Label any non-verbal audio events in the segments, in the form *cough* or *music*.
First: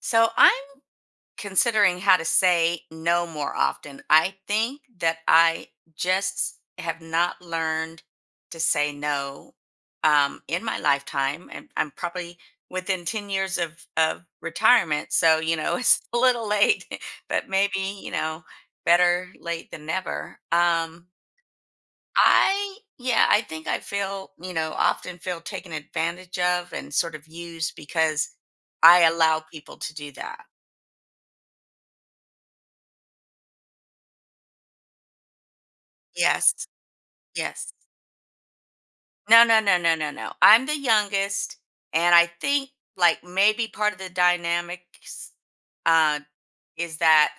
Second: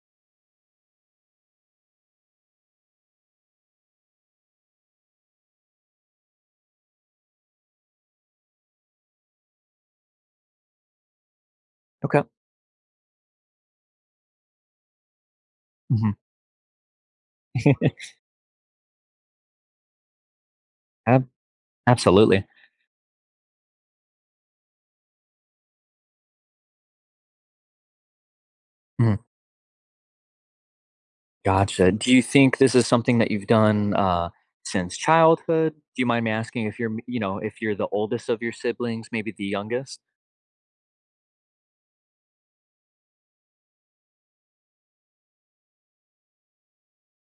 So I'm considering how to say no more often. I think that I just have not learned to say no in my lifetime, and I'm Okay. probably within 10 years of retirement. So you know, *laughs* it's Mhm. a little late, *laughs* but maybe you *laughs* know, better late than never. Ab absolutely. I think I feel you know often feel taken advantage of and sort of used because I Mm, allow people to do that. gotcha. Do you think this is something that you've done, since childhood? Do you mind me asking Yes. if you're, you know, if Yes. you're the oldest of your siblings, maybe the No, no, no, no, youngest? no, no. I'm the youngest, and I think like maybe part of the dynamics uh, is that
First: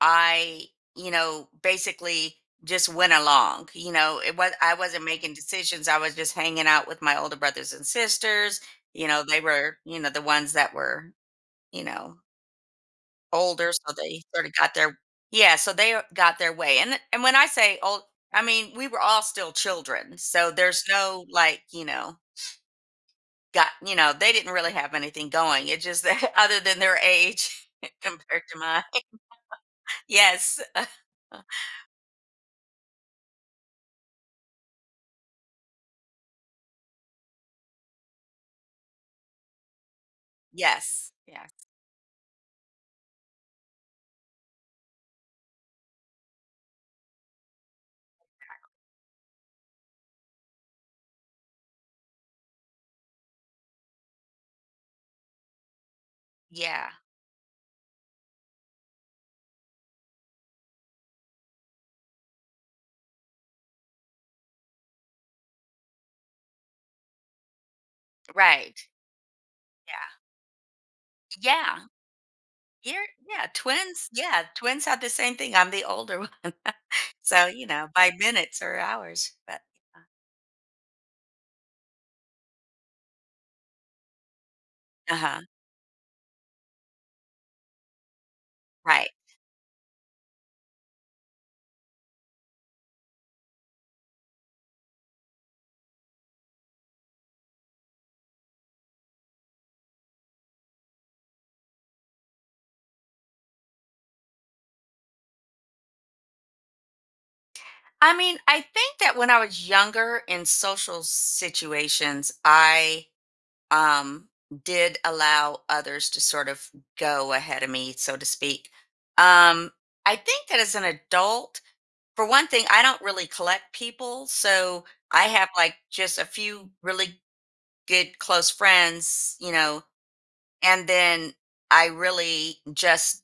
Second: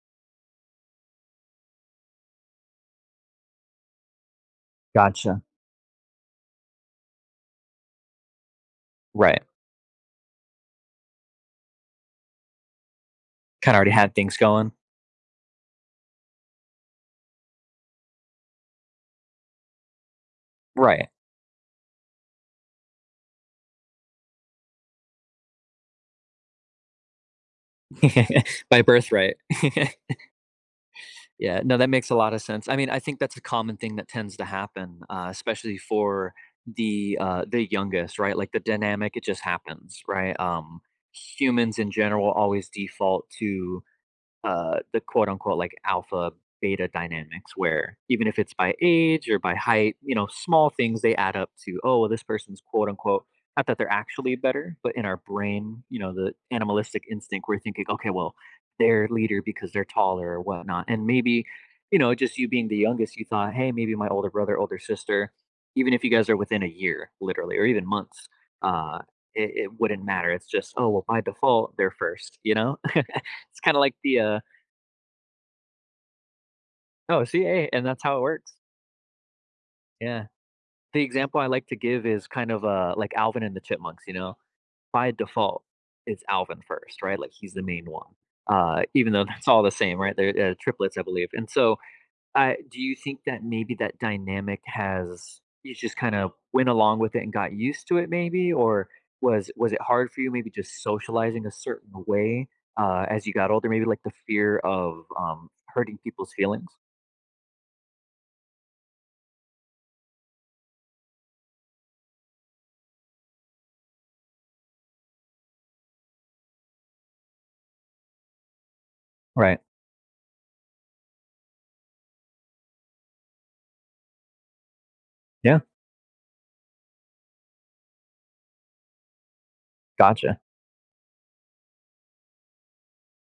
I, you know, basically just went along. You know, it was I wasn't making Gotcha. decisions. I was just hanging out with my older brothers and sisters. You know, they Right. were, you know, the ones that were, you know, older, Kinda already so had they things sort of going. got their yeah, so they got their way, and when I say old, I mean, we were all still children, so there's Right. no, like, you know, got you know, they didn't really have anything going, it just that *laughs* other than their age *laughs* compared to *laughs* By mine. *laughs* birthright. *laughs* Yes, Yeah, no, that makes a lot of sense. I mean, I think that's a common thing that tends to happen, especially for the youngest, right? Like, the dynamic, it just happens, right? Yes, yes. Humans in general always default to the quote unquote like alpha beta dynamics where even if it's by age or by height, you know, small things they add up to, oh, well, this person's quote unquote, not that they're actually better, but in our brain, you know, the Yeah, animalistic instinct, we're thinking, okay, well, they're leader because they're taller or whatnot. And maybe, you know, just you being the youngest, you thought, hey, maybe my older brother, older sister, even if you guys are within a year, literally, or even months, right, uh, it wouldn't yeah. matter. It's just, oh, well, by default, Yeah, they're first, you know? *laughs* you're it's kind of like the yeah, twins had the same thing, I'm the older one. *laughs* Oh, see, So, you hey, and know, that's by how it works. minutes or hours, but Yeah. The example I like to give is kind of like Alvin and the Chipmunks, you know. By uh-huh, default, it's Alvin first, right? Like he's the main one. Right. Even though *laughs* that's all the same, right? They're triplets, I believe. And so, do you think that maybe that dynamic has you just kind of went along with it and got used to it, maybe, or was it hard for you, maybe just socializing a certain way as you got older? Maybe like the fear of hurting people's feelings. I mean, I think that when I was younger in social situations, I um did allow others to sort of go ahead of me, so to speak. Right. Um I think that as an adult, for one thing, I don't really collect people, so I have Yeah. like just a few really good close friends, you know, Gotcha. and then I really just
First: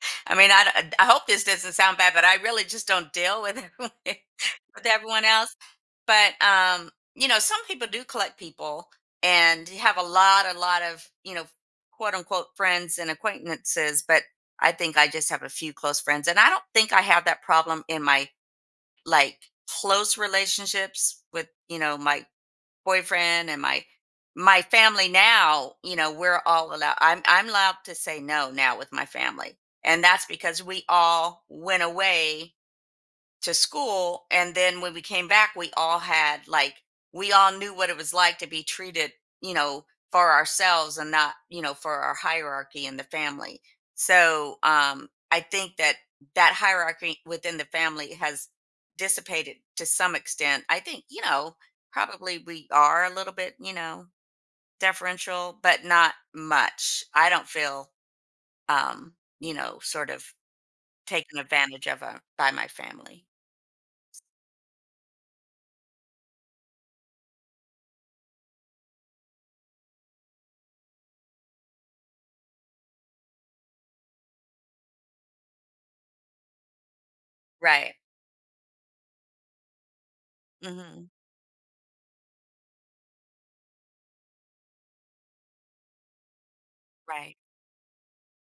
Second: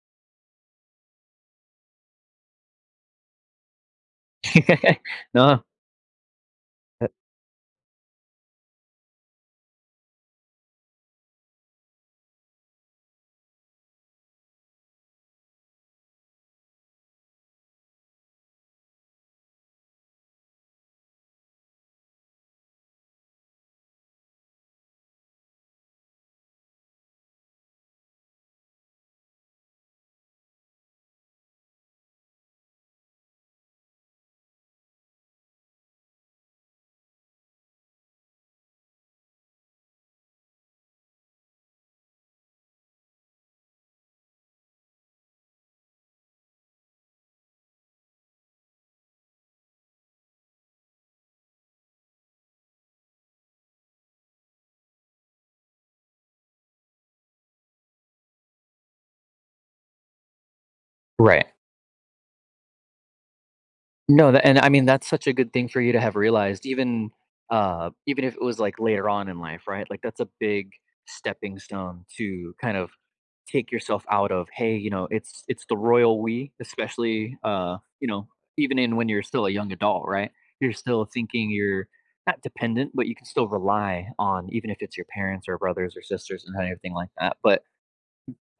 *laughs* I mean, I hope this doesn't sound bad, but I really just don't deal with *laughs* *laughs* everyone else No. but Uh, you know some people do collect people and have a lot of you know quote unquote friends and acquaintances but I think I just have a few close friends and I don't think I have that problem in my like close relationships with you know my boyfriend and my family. Now you know we're all allowed, I'm allowed to say no now with my family, and that's because we all went away to school, and then when we came back we all had like we all knew what it was like to be treated, you know, for ourselves and not you know for our hierarchy in the family. So I think that that hierarchy within the family has dissipated to some extent. I think you know probably we are a little bit you know deferential but not much. I don't feel um you know sort of taken right. advantage of by my family. No, tha and I mean, that's such a good thing for you to have realized even, even if it was, like, later on in life, right? Like, that's a big stepping stone to kind of take yourself out of, "Hey, you know, it's the royal we," especially, Right. you know, even in when you're still a young adult, right? You're still Hmm. thinking you're not dependent, but you can still rely on even if it's your parents or brothers or sisters and everything like that, Right, but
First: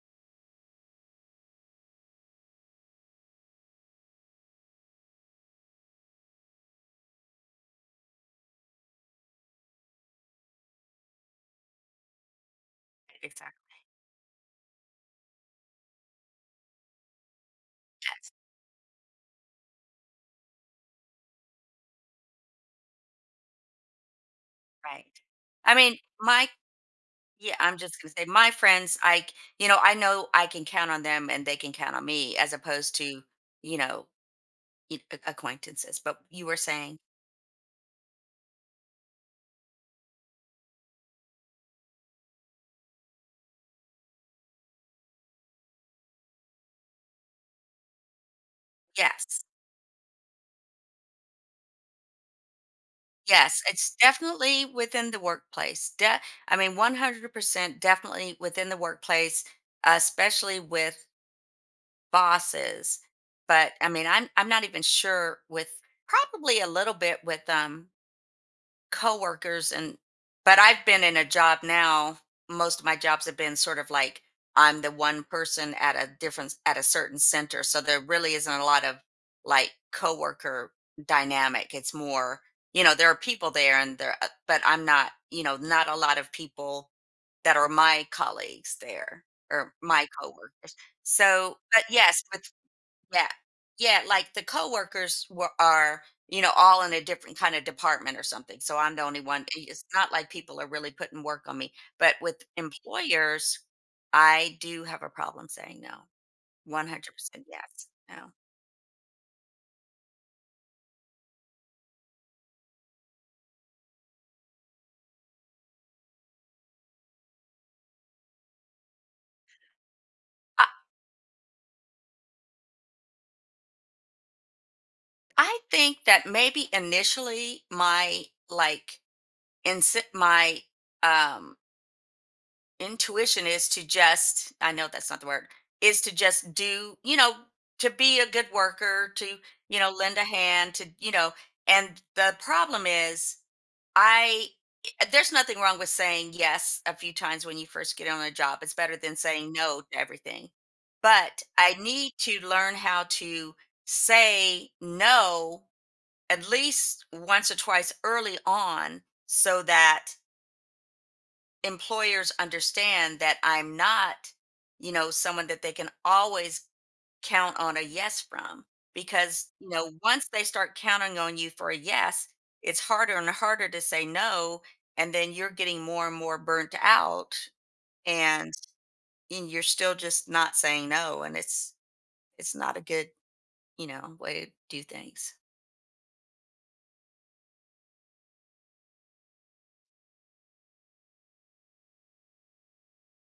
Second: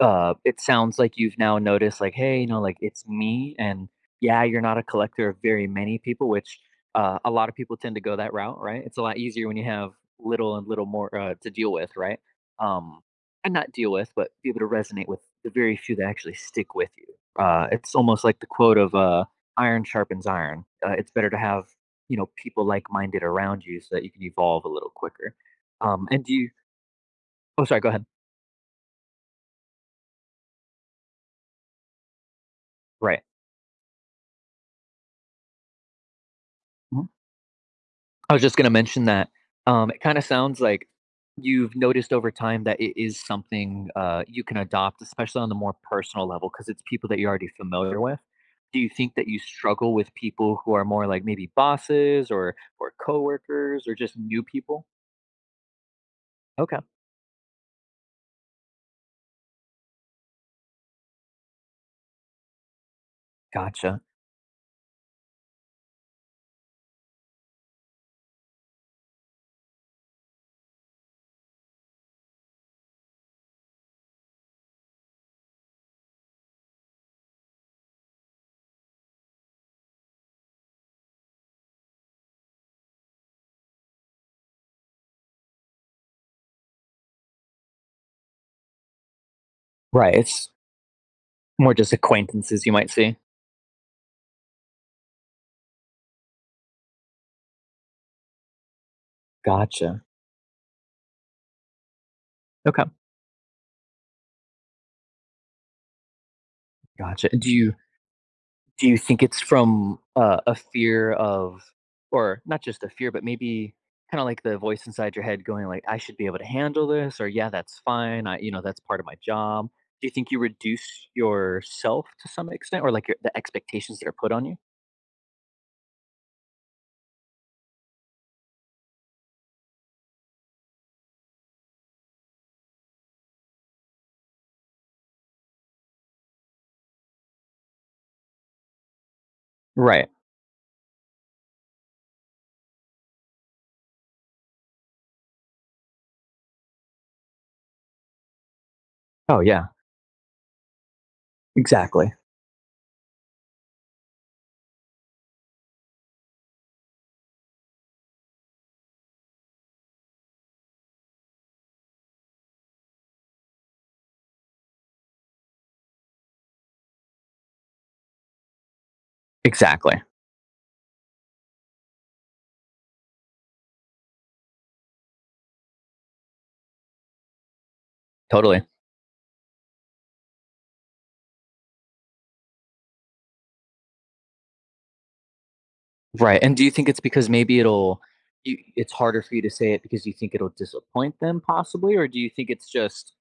it sounds like you've now noticed like, hey, you know, like it's me, and yeah, you're not a collector of very many people, which a lot of people tend to go that route, right? It's a lot easier when you have little and little more to deal with, right? Um, and not exactly, deal with, but be able to resonate with the very few that actually stick with you. It's almost like the quote of "iron sharpens iron." It's better to have you know people like-minded around you so that you can evolve a little right. quicker. I mean, And do my you? yeah, Oh, I'm sorry. Go just ahead. gonna say my friends, I c you know I can count on them and they can count on me as opposed to, Right. you know, y a acquaintances, but you were saying I was just gonna mention that, it kinda sounds like you've noticed over time that it is something, you can adopt, especially on the more personal level, because it's people that you're already familiar with. Do you think that you yes, struggle with people who are more like maybe bosses or yes, coworkers or it's just new definitely people? within the workplace, de I mean, Okay, 100% definitely within the workplace, especially with bosses, but, I gotcha. mean, I'm not even sure with probably a little bit with, coworkers and but I've been in a job now, most of my jobs have been sort of like I'm the one person at a different at a certain center. So there really isn't a lot of like coworker dynamic. It's more, you know, there are people there and there but I'm not, you know, not a lot of people that are my colleagues there or my Right, it's coworkers. So, more but just yes, with acquaintances you might see. yeah. Yeah, like the coworkers were are, you know, all in a different kind of department or something. So I'm the only one. It's Gotcha. not like people are really putting work on me. But with Okay, employers, I do have a problem saying no. gotcha. 100% yes. No. Do you think it's from, a fear of or not just a fear, but maybe kinda like the voice inside your head going like, "I should be able to handle this," or, "Yeah, that's fine. I you know, that's part of my job." Do you think you I, reduce yourself to some extent or like your the expectations that are put on you? I think that maybe initially my like in my um intuition is to just I know that's not the word, is to just do, you know, to be a good worker, to, you know, Right. lend a hand, to, you know, and the problem is I there's nothing wrong with saying yes a few times when you first get on a job. It's better than Oh, saying yeah. no to everything. But I need Exactly. to learn how to say no at least once or twice early on so that employers understand that I'm not, you know, someone that they can always count on a yes from. Because, you know, Exactly. once they start counting on you for a yes, it's harder and harder to say no. And then you're getting more and more burnt out and, Totally. and you're still just not saying no. And it's not a good, you know, way to do things. Right, and do you think it's because maybe it'll you it's harder for you to say it because you think it'll disappoint them possibly, or do you think it's just,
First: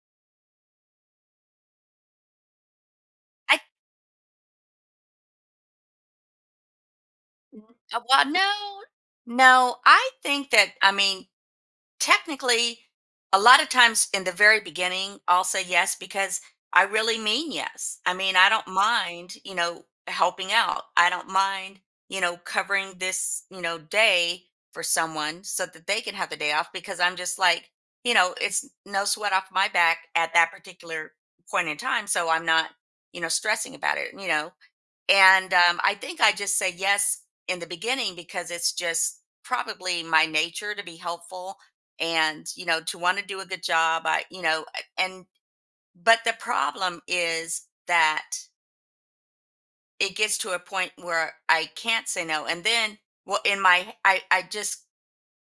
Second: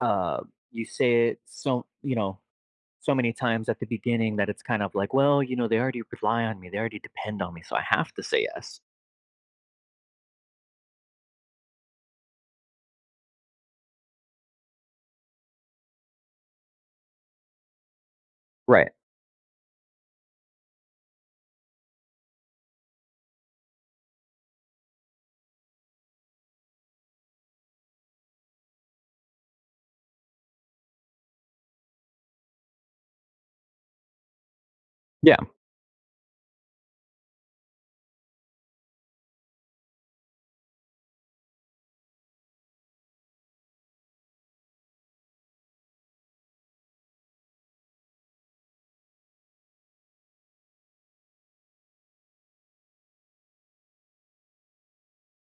uh, you say it so you know, so many I times at the beginning that it's kind of like, well, you know, they already rely on me. They already depend on me. So I have to well, say no, yes. no, I think that, I mean, technically, a lot of times in the very beginning, I'll say yes because I really mean yes. I mean, I don't Right. mind, you know, helping out. I don't mind, you know, covering this, you know, day for someone so that they can have the day off, because I'm just like, you know, it's no sweat off my back at that particular point in time. So I'm not, you know, stressing about it, you know. Yeah. And I think I just say yes in the beginning because it's just probably my nature to be helpful and, you know, to want to do a good job. I, you know, and, but the problem is that it gets to a point where I can't say no. And then, well, in my, I just,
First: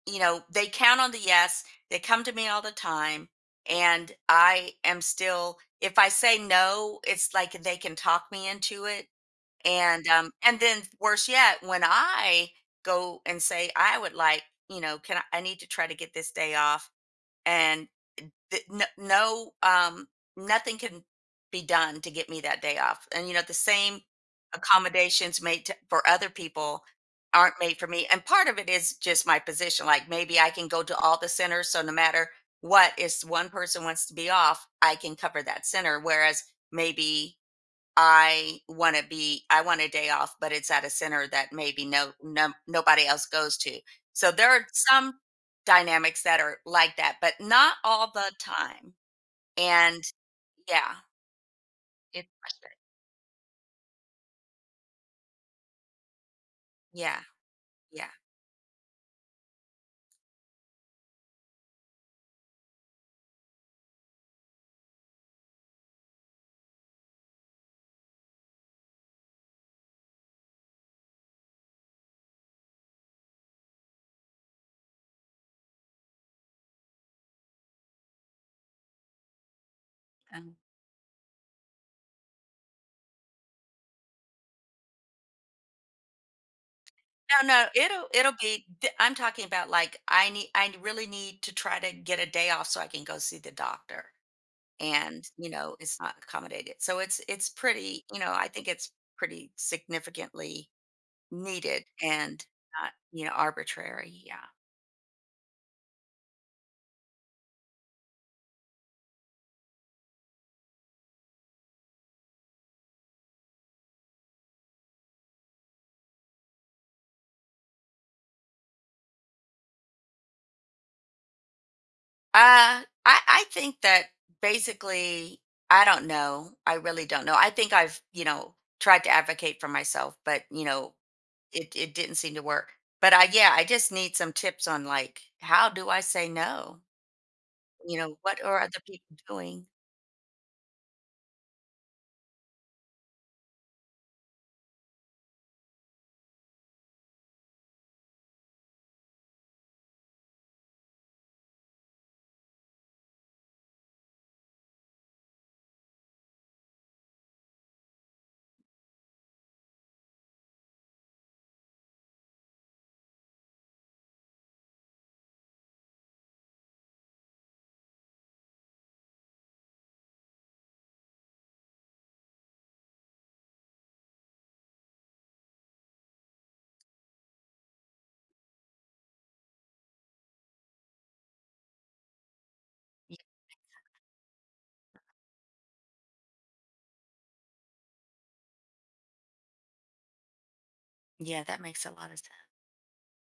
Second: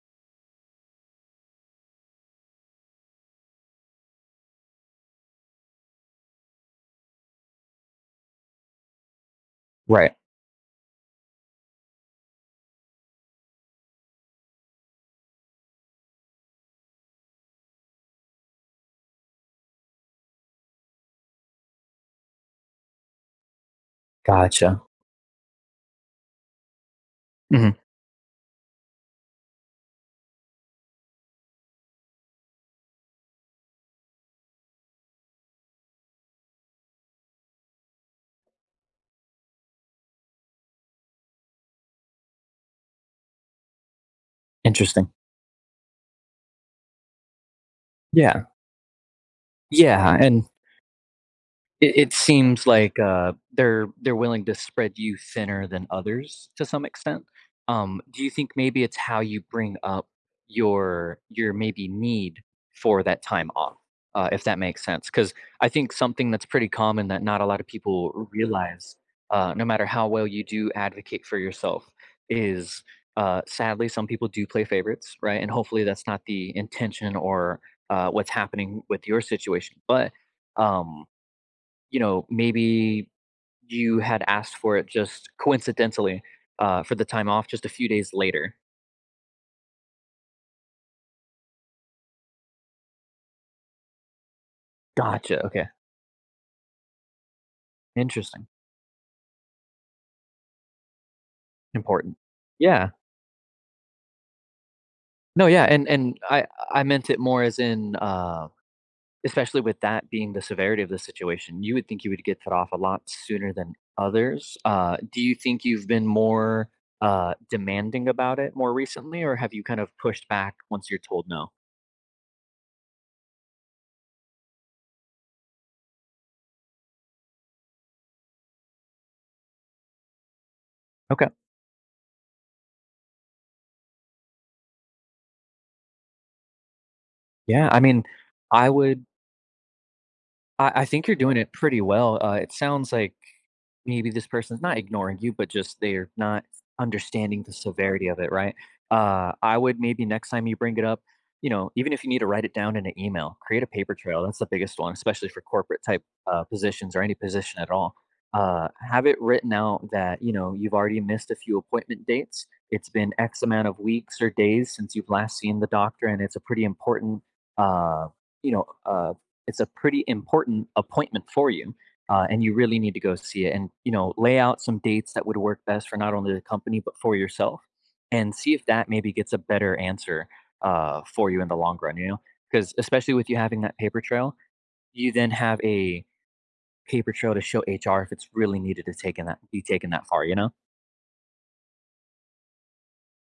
you know, they count on the yes. They come to me all the time. And I am still, if I say no, it's like they can talk me into it, and Right. um and then worse yet, when I go and say I would like, you know, I need to try to get this day off and no, no, nothing can be done to get me that day off. And you know, the same Gotcha. accommodations made to, for other people aren't Mhm. made for me. And part of it is just my position. Like maybe I can go to all the centers, so no matter what, if one person wants to be off, I can cover that center, whereas maybe I want to be, I want a day off, but it's at a center that maybe no, no nobody else goes to. So there are Interesting. some dynamics that are like that, but not all the Yeah. time. And Yeah. And yeah, it it's seems frustrating. like, they're willing to spread you thinner than others to some Yeah, extent. Yeah. Do you think maybe it's how you bring up your maybe need for that time off, if that makes sense? Because I think something that's pretty common that not a lot of people realize, no matter how well you do advocate for yourself, is, sadly, some people do play favorites, right? And hopefully that's not the intention or, what's happening with your situation, but, Um, um you know, maybe you had asked for it just coincidentally for the time no, off just no, a few it'll days it'll later. be. I'm talking about like I need, I really need to try to get a day off so I can go see the doctor, and Gotcha. you Okay. know it's not accommodated. So it's pretty, you know, Interesting. I think it's pretty significantly needed Important. and Yeah. not, you know, arbitrary, yeah. No. Yeah. And I meant it more as in especially with that being the severity of the situation, you would think you would get that off a lot sooner than others. Do you think you've been more demanding about it more recently, or have you kind of pushed back once you're told no? I think that basically I don't know, I really don't know. I think I've, you know, tried to advocate for myself, but, you know, Okay. it didn't seem to work. But I just need some tips on, like, how do I say no? Yeah. I You mean, know, what are I other would. people doing? I think you're doing it pretty well, it sounds like, maybe this person's not ignoring you, but just they're not understanding the severity of it, right? I would maybe next time you bring it up, you know, even if you need to write it down in an email, create a paper trail. That's the biggest one, especially for corporate type positions or any position at all. Have it written out that, you know, you've already missed a few appointment dates. It's been X amount of weeks or days since you've last seen the doctor, and it's a pretty important, uh, you know, it's a pretty important appointment for you and you really need to go see it, and you know, lay out some dates that would work best for not only the company but for yourself, and see if that maybe gets a better answer for you in the long run, you know, because especially with you having that paper trail, you then have a paper trail to show HR if it's really needed to take in that be taken that far, you know. Yeah, that makes a lot of sense.